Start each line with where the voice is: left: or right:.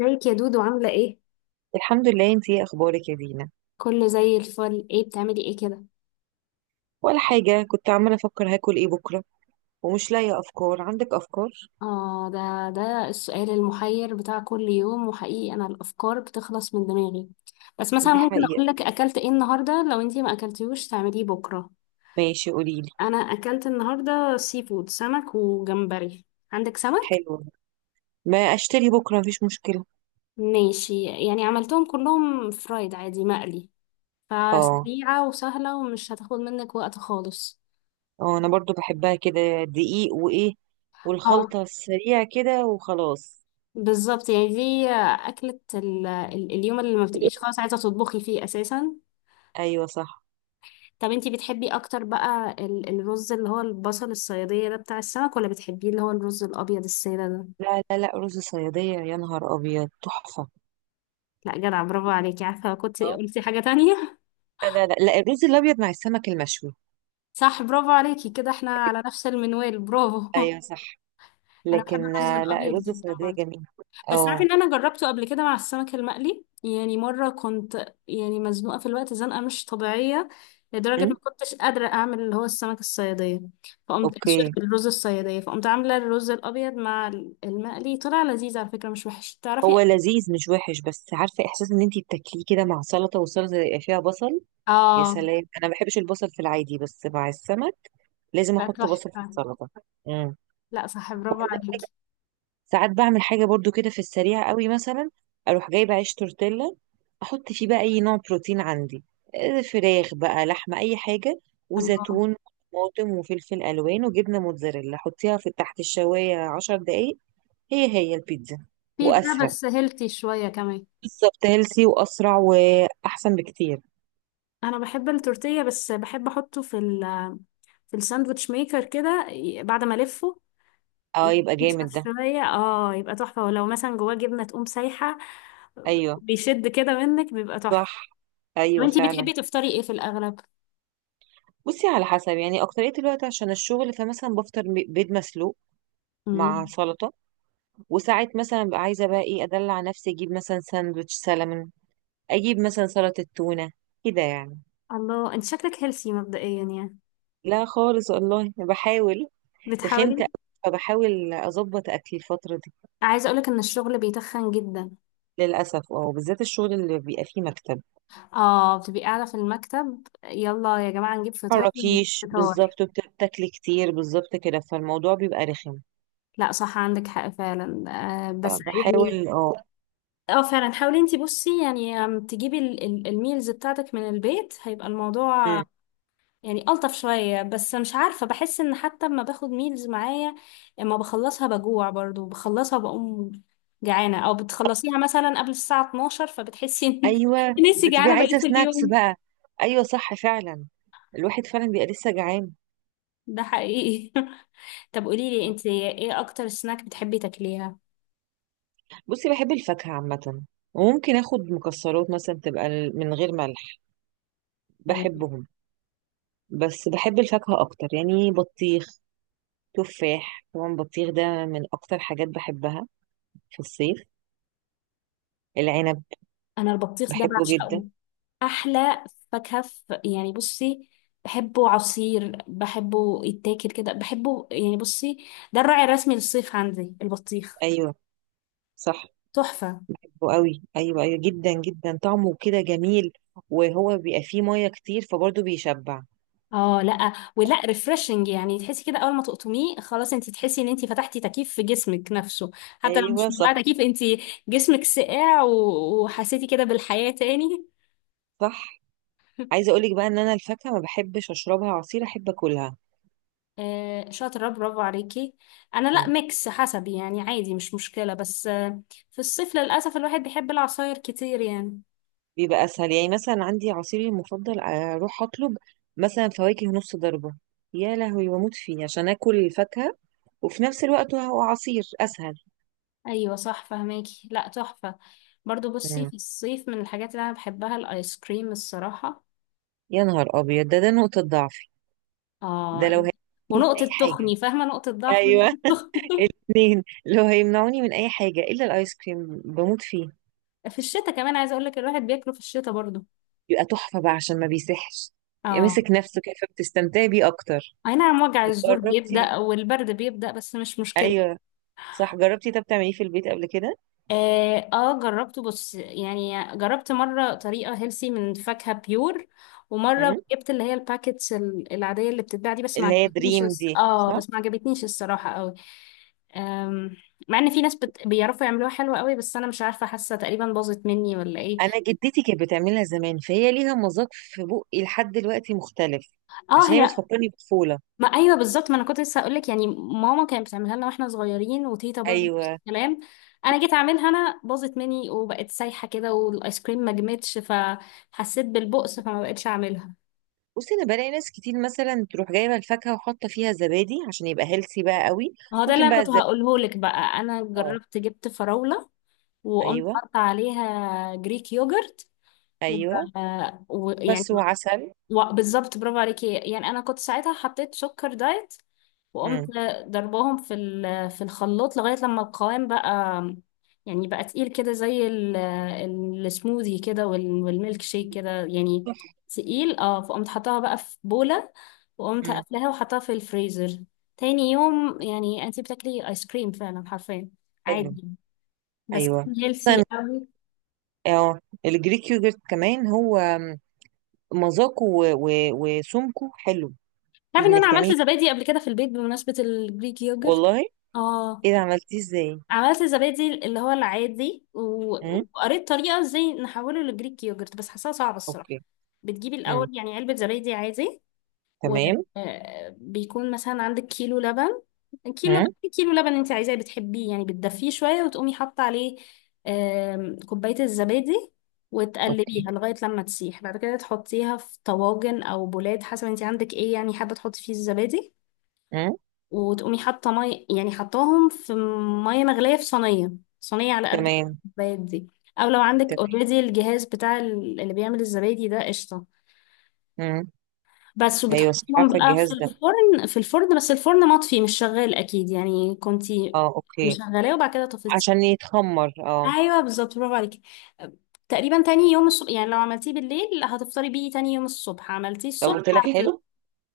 left: ازيك يا دودو؟ عاملة ايه؟
right: الحمد لله. انتي ايه اخبارك يا دينا؟
left: كله زي الفل. ايه بتعملي ايه كده؟
right: ولا حاجة، كنت عمالة افكر هاكل ايه بكرة ومش لاقية افكار. عندك افكار؟
left: اه ده ده السؤال المحير بتاع كل يوم، وحقيقي انا الافكار بتخلص من دماغي. بس مثلا
right: دي
left: ممكن
right: حقيقة.
left: اقول لك اكلت ايه النهاردة، لو انتي ما اكلتيهوش تعمليه بكرة.
right: ماشي قوليلي.
left: انا اكلت النهاردة سي فود، سمك وجمبري. عندك سمك؟
right: حلو، ما اشتري بكرة مفيش مشكلة.
left: ماشي، يعني عملتهم كلهم فرايد، عادي مقلي،
right: اه
left: فسريعة وسهلة ومش هتاخد منك وقت خالص.
right: اه، انا برضو بحبها كده، دقيق وايه،
left: اه
right: والخلطة السريعة كده وخلاص.
left: بالظبط، يعني دي أكلة اليوم اللي ما بتبقيش خلاص عايزة تطبخي فيه أساسا.
right: ايوه صح.
left: طب انتي بتحبي أكتر بقى الرز اللي هو البصل الصيادية ده بتاع السمك، ولا بتحبيه اللي هو الرز الأبيض السادة ده؟
right: لا لا لا، رز صيادية، يا نهار ابيض تحفة.
left: لا جدع، برافو عليكي، عارفة كنت
right: اه.
left: قلتي حاجة تانية.
right: لا لا لا، الرز الابيض مع السمك المشوي.
left: صح، برافو عليكي، كده احنا على نفس المنوال، برافو.
right: ايوه صح.
left: أنا بحب
right: لكن
left: الرز
right: لا،
left: الأبيض
right: الرز
left: جدا
right: الصيادية
left: برضه،
right: جميل.
left: بس
right: اه.
left: عارفه ان انا جربته قبل كده مع السمك المقلي. يعني مره كنت، يعني مزنوقه في الوقت زنقه مش طبيعيه، لدرجه ما
right: أم،
left: كنتش قادره اعمل اللي هو السمك الصياديه. فقمت
right: اوكي.
left: الرز الصياديه، فقمت عامله الرز الابيض مع المقلي. طلع لذيذ على فكره، مش وحش، تعرفي.
right: هو لذيذ مش وحش، بس عارفه احساس ان انتي بتاكليه كده مع سلطه، والسلطه يبقى فيها بصل. يا
left: اه
right: سلام، انا ما بحبش البصل في العادي، بس مع السمك لازم
left: لا
right: احط بصل في
left: تحفه.
right: السلطه. امم.
left: لا صح، برافو عليكي.
right: ساعات بعمل حاجه برضو كده في السريع قوي، مثلا اروح جايبه عيش تورتيلا، احط فيه بقى اي نوع بروتين عندي، فراخ بقى، لحمه، اي حاجه،
left: الله.
right: وزيتون وطماطم وفلفل الوان وجبنه موتزاريلا، حطيها في تحت الشوايه 10 دقايق. هي هي البيتزا.
left: بيتزا
right: واسرع.
left: بس هيلثي شويه كمان.
right: بالظبط، هيلسي واسرع واحسن بكتير.
left: انا بحب التورتيه بس بحب احطه في الساندوتش ميكر كده، بعد ما الفه
right: اه،
left: يبقى
right: يبقى جامد ده.
left: شفاية، اه يبقى تحفة، ولو مثلا جواه جبنة تقوم سايحة،
right: ايوه
left: بيشد كده منك، بيبقى تحفة.
right: صح.
left: طب
right: ايوه
left: انتي
right: فعلا.
left: بتحبي تفطري ايه في الأغلب؟
right: بصي، على حسب يعني، اكتريه الوقت عشان الشغل، فمثلا بفطر بيض مسلوق مع
left: مم.
right: سلطه. وساعات مثلا ببقى عايزه بقى ايه، ادلع نفسي، اجيب مثلا ساندوتش سلمون، اجيب مثلا سلطه تونه، كده يعني.
left: الله، انت شكلك هيلثي مبدئيا يعني.
right: لا خالص والله، بحاول. تخنت
left: بتحاولي.
right: أوي، فبحاول اظبط اكلي الفتره دي.
left: عايزة اقولك ان الشغل بيتخن جدا.
right: للاسف اه، بالذات الشغل اللي بيبقى فيه مكتب،
left: اه، بتبقي قاعدة في المكتب، يلا يا جماعة نجيب فطار نجيب
right: متحركيش
left: فطار.
right: بالظبط، وبتاكلي كتير بالظبط كده، فالموضوع بيبقى رخم.
left: لا صح، عندك حق فعلا. آه بس يعني.
right: فبحاول اه.
left: اه فعلا حاولي، انتي بصي يعني، تجيبي الميلز بتاعتك من البيت، هيبقى الموضوع
right: مم.
left: يعني ألطف شوية. بس مش عارفة بحس إن حتى لما باخد ميلز معايا، اما بخلصها بجوع برضو، بخلصها بقوم جعانة، أو بتخلصيها مثلا قبل الساعة 12، فبتحسي إن
right: ايوه،
left: إن انتي
right: بتبقي
left: جعانة بقية
right: عايزه سناكس
left: اليوم.
right: بقى. ايوه صح فعلا، الواحد فعلا بيبقى لسه جعان.
left: ده حقيقي. طب قوليلي، انتي ايه أكتر سناك بتحبي تاكليها؟
right: بصي، بحب الفاكهه عامه، وممكن اخد مكسرات مثلا تبقى من غير ملح،
left: تمام.
right: بحبهم. بس بحب الفاكهه اكتر، يعني بطيخ، تفاح، طبعا بطيخ ده من اكتر حاجات بحبها في الصيف، العنب.
left: أنا البطيخ ده
right: بحبه جدا.
left: بعشقه. أحلى فاكهة يعني بصي، بحبه عصير، بحبه يتاكل كده، بحبه، يعني بصي، ده الراعي الرسمي للصيف عندي، البطيخ.
right: ايوه صح.
left: تحفة.
right: حلو قوي، ايوه ايوه جدا جدا، طعمه كده جميل، وهو بيبقى فيه ميه كتير فبرضه بيشبع.
left: اه لا ولا، ريفرشنج يعني، تحسي كده اول ما تقطميه خلاص، انت تحسي ان انت فتحتي تكييف في جسمك نفسه، حتى لو
right: ايوه
left: مش
right: صح.
left: مولعه تكييف، انت جسمك ساقع، وحسيتي كده بالحياه تاني.
right: صح. عايزه اقولك بقى ان انا الفاكهه ما بحبش اشربها عصير، احب اكلها.
left: آه شاطره، برافو عليكي. انا لا،
right: مم.
left: ميكس حسب يعني، عادي مش مشكله، بس آه، في الصيف للاسف الواحد بيحب العصاير كتير يعني.
right: بيبقى اسهل، يعني مثلا عندي عصيري المفضل، اروح اطلب مثلا فواكه نص ضربه، يا لهوي بموت فيه عشان اكل الفاكهه وفي نفس الوقت هو عصير اسهل.
left: ايوه صح، فهماكي. لا تحفه. برضو بصي،
right: مم.
left: في الصيف من الحاجات اللي انا بحبها الايس كريم، الصراحه.
right: يا نهار ابيض، ده نقطه ضعفي. ده
left: اه.
right: لو هي من
left: ونقطة
right: اي حاجه.
left: تخني، فاهمة؟ نقطة ضعف
right: ايوه.
left: ونقطة تخني.
right: الاثنين، لو هيمنعوني من اي حاجه الا الايس كريم بموت فيه.
left: في الشتاء كمان عايزة اقول لك الواحد بياكله في الشتاء برضو.
right: يبقى تحفه بقى عشان ما بيسحش، يبقى
left: اه.
right: ماسك نفسه كده فبتستمتعي بيه اكتر.
left: اي نعم، وجع
right: طب
left: الزور
right: جربتي؟
left: بيبدأ والبرد بيبدأ، بس مش مشكلة.
right: ايوه صح، جربتي؟ طب تعمليه في البيت قبل كده؟
left: جربته، بص يعني، جربت مرة طريقة هيلسي من فاكهة بيور، ومرة
right: مم.
left: جبت اللي هي الباكتس العادية اللي بتتباع دي، بس ما
right: اللي هي
left: عجبتنيش
right: دريم
left: الس-
right: دي،
left: اه
right: صح؟
left: بس ما عجبتنيش الصراحة قوي. آم، مع ان في ناس بيعرفوا يعملوها حلوة قوي، بس انا مش عارفة، حاسة تقريبا باظت مني ولا ايه.
right: انا جدتي كانت بتعملها زمان، فهي ليها مذاق في بقي لحد دلوقتي مختلف،
left: اه
right: عشان هي
left: هي.
right: بتفكرني بطفوله.
left: ما ايوه، بالظبط، ما انا كنت لسه هقول لك، يعني ماما كانت بتعملها لنا واحنا صغيرين، وتيتا برضو نفس
right: ايوه.
left: الكلام. انا جيت اعملها انا، باظت مني وبقت سايحه كده، والايس كريم ما جمدش، فحسيت بالبؤس، فما بقتش اعملها.
right: بصي انا بلاقي ناس كتير مثلا تروح جايبه الفاكهه وحاطه فيها زبادي عشان يبقى هيلثي بقى قوي.
left: ما هو ده اللي
right: ممكن
left: انا
right: بقى
left: كنت
right: الزبادي.
left: هقوله لك بقى، انا
right: اه.
left: جربت، جبت فراوله، وقمت
right: ايوه
left: حاطه عليها جريك يوجرت، و-
right: ايوه.
left: ويعني
right: بس وعسل.
left: بالظبط، برافو عليكي، يعني انا كنت ساعتها حطيت سكر دايت، وقمت
right: مم.
left: ضرباهم في الخلاط لغاية لما القوام بقى، يعني بقى تقيل كده زي السموذي كده والميلك شيك كده يعني.
right: تحفة.
left: تقيل اه، فقمت حطاها بقى في بولة، وقمت
right: مم.
left: قافلاها وحطاها في الفريزر. تاني يوم يعني انتي بتاكلي ايس كريم فعلا، حرفيا
right: حلو.
left: عادي، بس
right: ايوه
left: كان هيلثي
right: مثلا.
left: قوي.
right: اه. الجريك يوجرت كمان، هو مذاقه وسمكه حلو.
left: تعرفي ان انا
right: انك
left: عملت
right: تعملي؟
left: زبادي قبل كده في البيت، بمناسبة الجريك يوجرت.
right: والله؟
left: اه،
right: ايه ده، عملتيه ازاي؟
left: عملت الزبادي اللي هو العادي،
right: امم.
left: وقريت طريقة ازاي نحوله لجريك يوجرت، بس حاساها صعبة الصراحة.
right: اوكي.
left: بتجيبي
right: امم.
left: الأول يعني علبة زبادي عادي،
right: تمام.
left: وبيكون مثلا عندك كيلو لبن. كيلو لبن،
right: امم.
left: إيه كيلو لبن، انت عايزاه بتحبيه يعني، بتدفيه شوية وتقومي حاطة عليه كوباية الزبادي،
right: اوكي.
left: وتقلبيها لغاية لما تسيح. بعد كده تحطيها في طواجن أو بولات حسب انت عندك ايه، يعني حابة تحطي فيه الزبادي.
right: امم.
left: وتقومي حاطه ميه، يعني حطاهم في ميه مغليه في صينيه، صينيه على قد
right: تمام.
left: الكوبايات دي. او لو عندك
right: تمام.
left: اوريدي الجهاز بتاع اللي بيعمل الزبادي ده، قشطه.
right: امم.
left: بس
right: ايوه صح،
left: وبتحطيهم
right: عارفه
left: بقى في
right: الجهاز ده.
left: الفرن، في الفرن بس الفرن مطفي مش شغال، اكيد يعني كنتي
right: اه اوكي.
left: مشغلاه وبعد كده طفيتي.
right: عشان يتخمر، اه.
left: ايوه بالظبط، برافو عليكي. تقريبا تاني يوم الصبح، يعني لو عملتيه بالليل هتفطري بيه تاني يوم الصبح، عملتيه
right: لو
left: الصبح.
right: طلع حلو.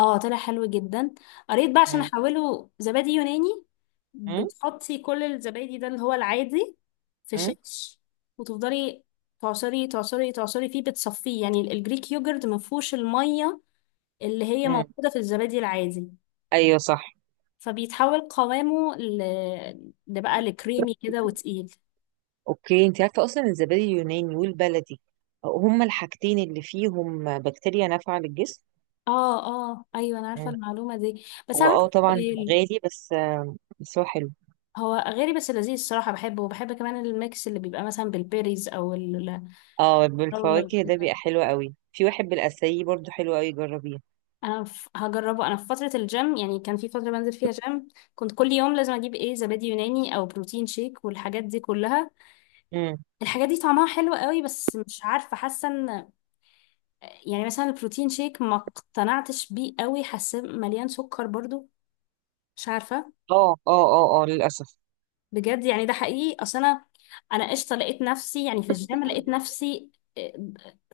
left: اه طلع حلو جدا. قريت بقى عشان
right: امم.
left: احوله زبادي يوناني،
right: امم.
left: بتحطي كل الزبادي ده اللي هو العادي في
right: امم.
left: شيش، وتفضلي تعصري تعصري تعصري فيه، بتصفيه يعني الجريك يوجرت ما فيهوش الميه اللي هي
right: أمم.
left: موجوده في الزبادي العادي.
right: ايوه صح.
left: فبيتحول قوامه ده بقى لكريمي كده وتقيل.
right: اوكي، انت عارفه اصلا الزبادي اليوناني والبلدي هما الحاجتين اللي فيهم بكتيريا نافعه للجسم.
left: اه اه ايوه انا عارفه
right: مم.
left: المعلومه دي، بس
right: هو
left: أنا عندي
right: اه طبعا
left: سؤال.
right: غالي، بس بس هو حلو.
left: هو غالي بس لذيذ الصراحه، بحبه، وبحب كمان الميكس اللي بيبقى مثلا بالبيريز او الفراوله
right: اه، بالفواكه ده بيبقى
left: وكده.
right: حلو قوي، في واحد بالاساي برضو حلو قوي، جربيه.
left: انا هجربه. انا في فتره الجيم، يعني كان في فتره بنزل فيها جيم، كنت كل يوم لازم اجيب ايه، زبادي يوناني او بروتين شيك والحاجات دي كلها.
right: مم.
left: الحاجات دي طعمها حلو قوي، بس مش عارفه حاسه ان، يعني مثلا البروتين شيك ما اقتنعتش بيه قوي، حاسه مليان سكر برضو، مش عارفه.
right: اه اه اه اه، للاسف.
left: بجد يعني، ده حقيقي. اصل انا انا قشطه لقيت نفسي، يعني في الجيم لقيت نفسي آه،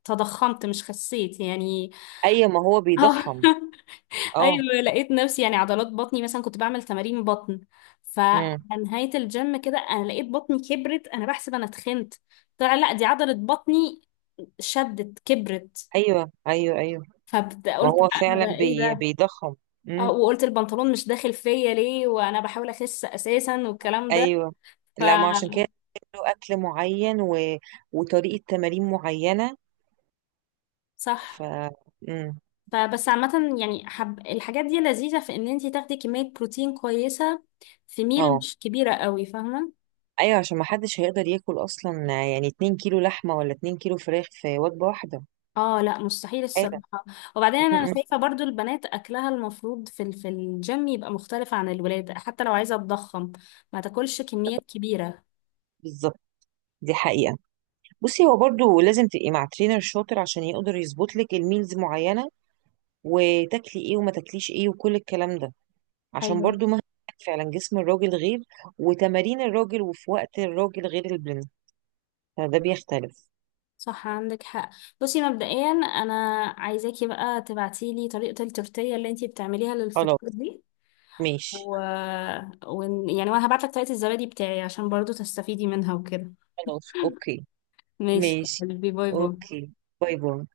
left: تضخمت مش خسيت يعني.
right: اي، ما هو
left: اه.
right: بيضخم. اه.
left: ايوه لقيت نفسي، يعني عضلات بطني مثلا كنت بعمل تمارين بطن، فعلى
right: مم.
left: نهايه الجيم كده انا لقيت بطني كبرت، انا بحسب انا اتخنت، طلع لا دي عضله بطني شدت كبرت.
right: ايوه ايوه ايوه. ما
left: فقلت
right: هو
left: بقى انا
right: فعلا
left: ده ايه ده،
right: بيضخم.
left: اه،
right: امم.
left: وقلت البنطلون مش داخل فيا ليه وانا بحاول اخس اساسا والكلام ده.
right: ايوه.
left: ف
right: لا ما عشان كده له اكل معين و... وطريقه تمارين معينه.
left: صح.
right: ف. امم.
left: فبس عامة يعني، الحاجات دي لذيذة في ان انتي تاخدي كمية بروتين كويسة في ميل
right: اه
left: مش كبيرة قوي، فاهمة.
right: ايوه، عشان ما حدش هيقدر ياكل اصلا، يعني 2 كيلو لحمه ولا 2 كيلو فراخ في وجبه واحده.
left: اه لا مستحيل
right: آلة.
left: الصراحة. وبعدين انا
right: م-م.
left: شايفة برضو البنات اكلها المفروض في الجيم يبقى مختلف عن الولاد، حتى لو عايزة تضخم ما تاكلش كميات كبيرة.
right: بالظبط. دي حقيقه. بصي، هو برضو لازم تبقي مع ترينر شاطر عشان يقدر يظبط لك الميلز معينه، وتاكلي ايه وما تاكليش ايه وكل الكلام ده، عشان
left: ايوه
right: برضو مهما كان، فعلا جسم الراجل غير، وتمارين الراجل، وفي وقت الراجل غير البلن، فده بيختلف.
left: صح، عندك حق. بصي مبدئيا انا عايزاكي بقى تبعتيلي طريقة التورتية اللي انتي بتعمليها
right: خلاص
left: للفطار دي،
right: ماشي.
left: و... و... يعني وانا هبعتلك طريقة الزبادي بتاعي عشان برضو تستفيدي منها وكده.
right: خلاص اوكي.
left: ماشي يا
right: ماشي.
left: قلبي، باي باي.
right: اوكي. باي باي.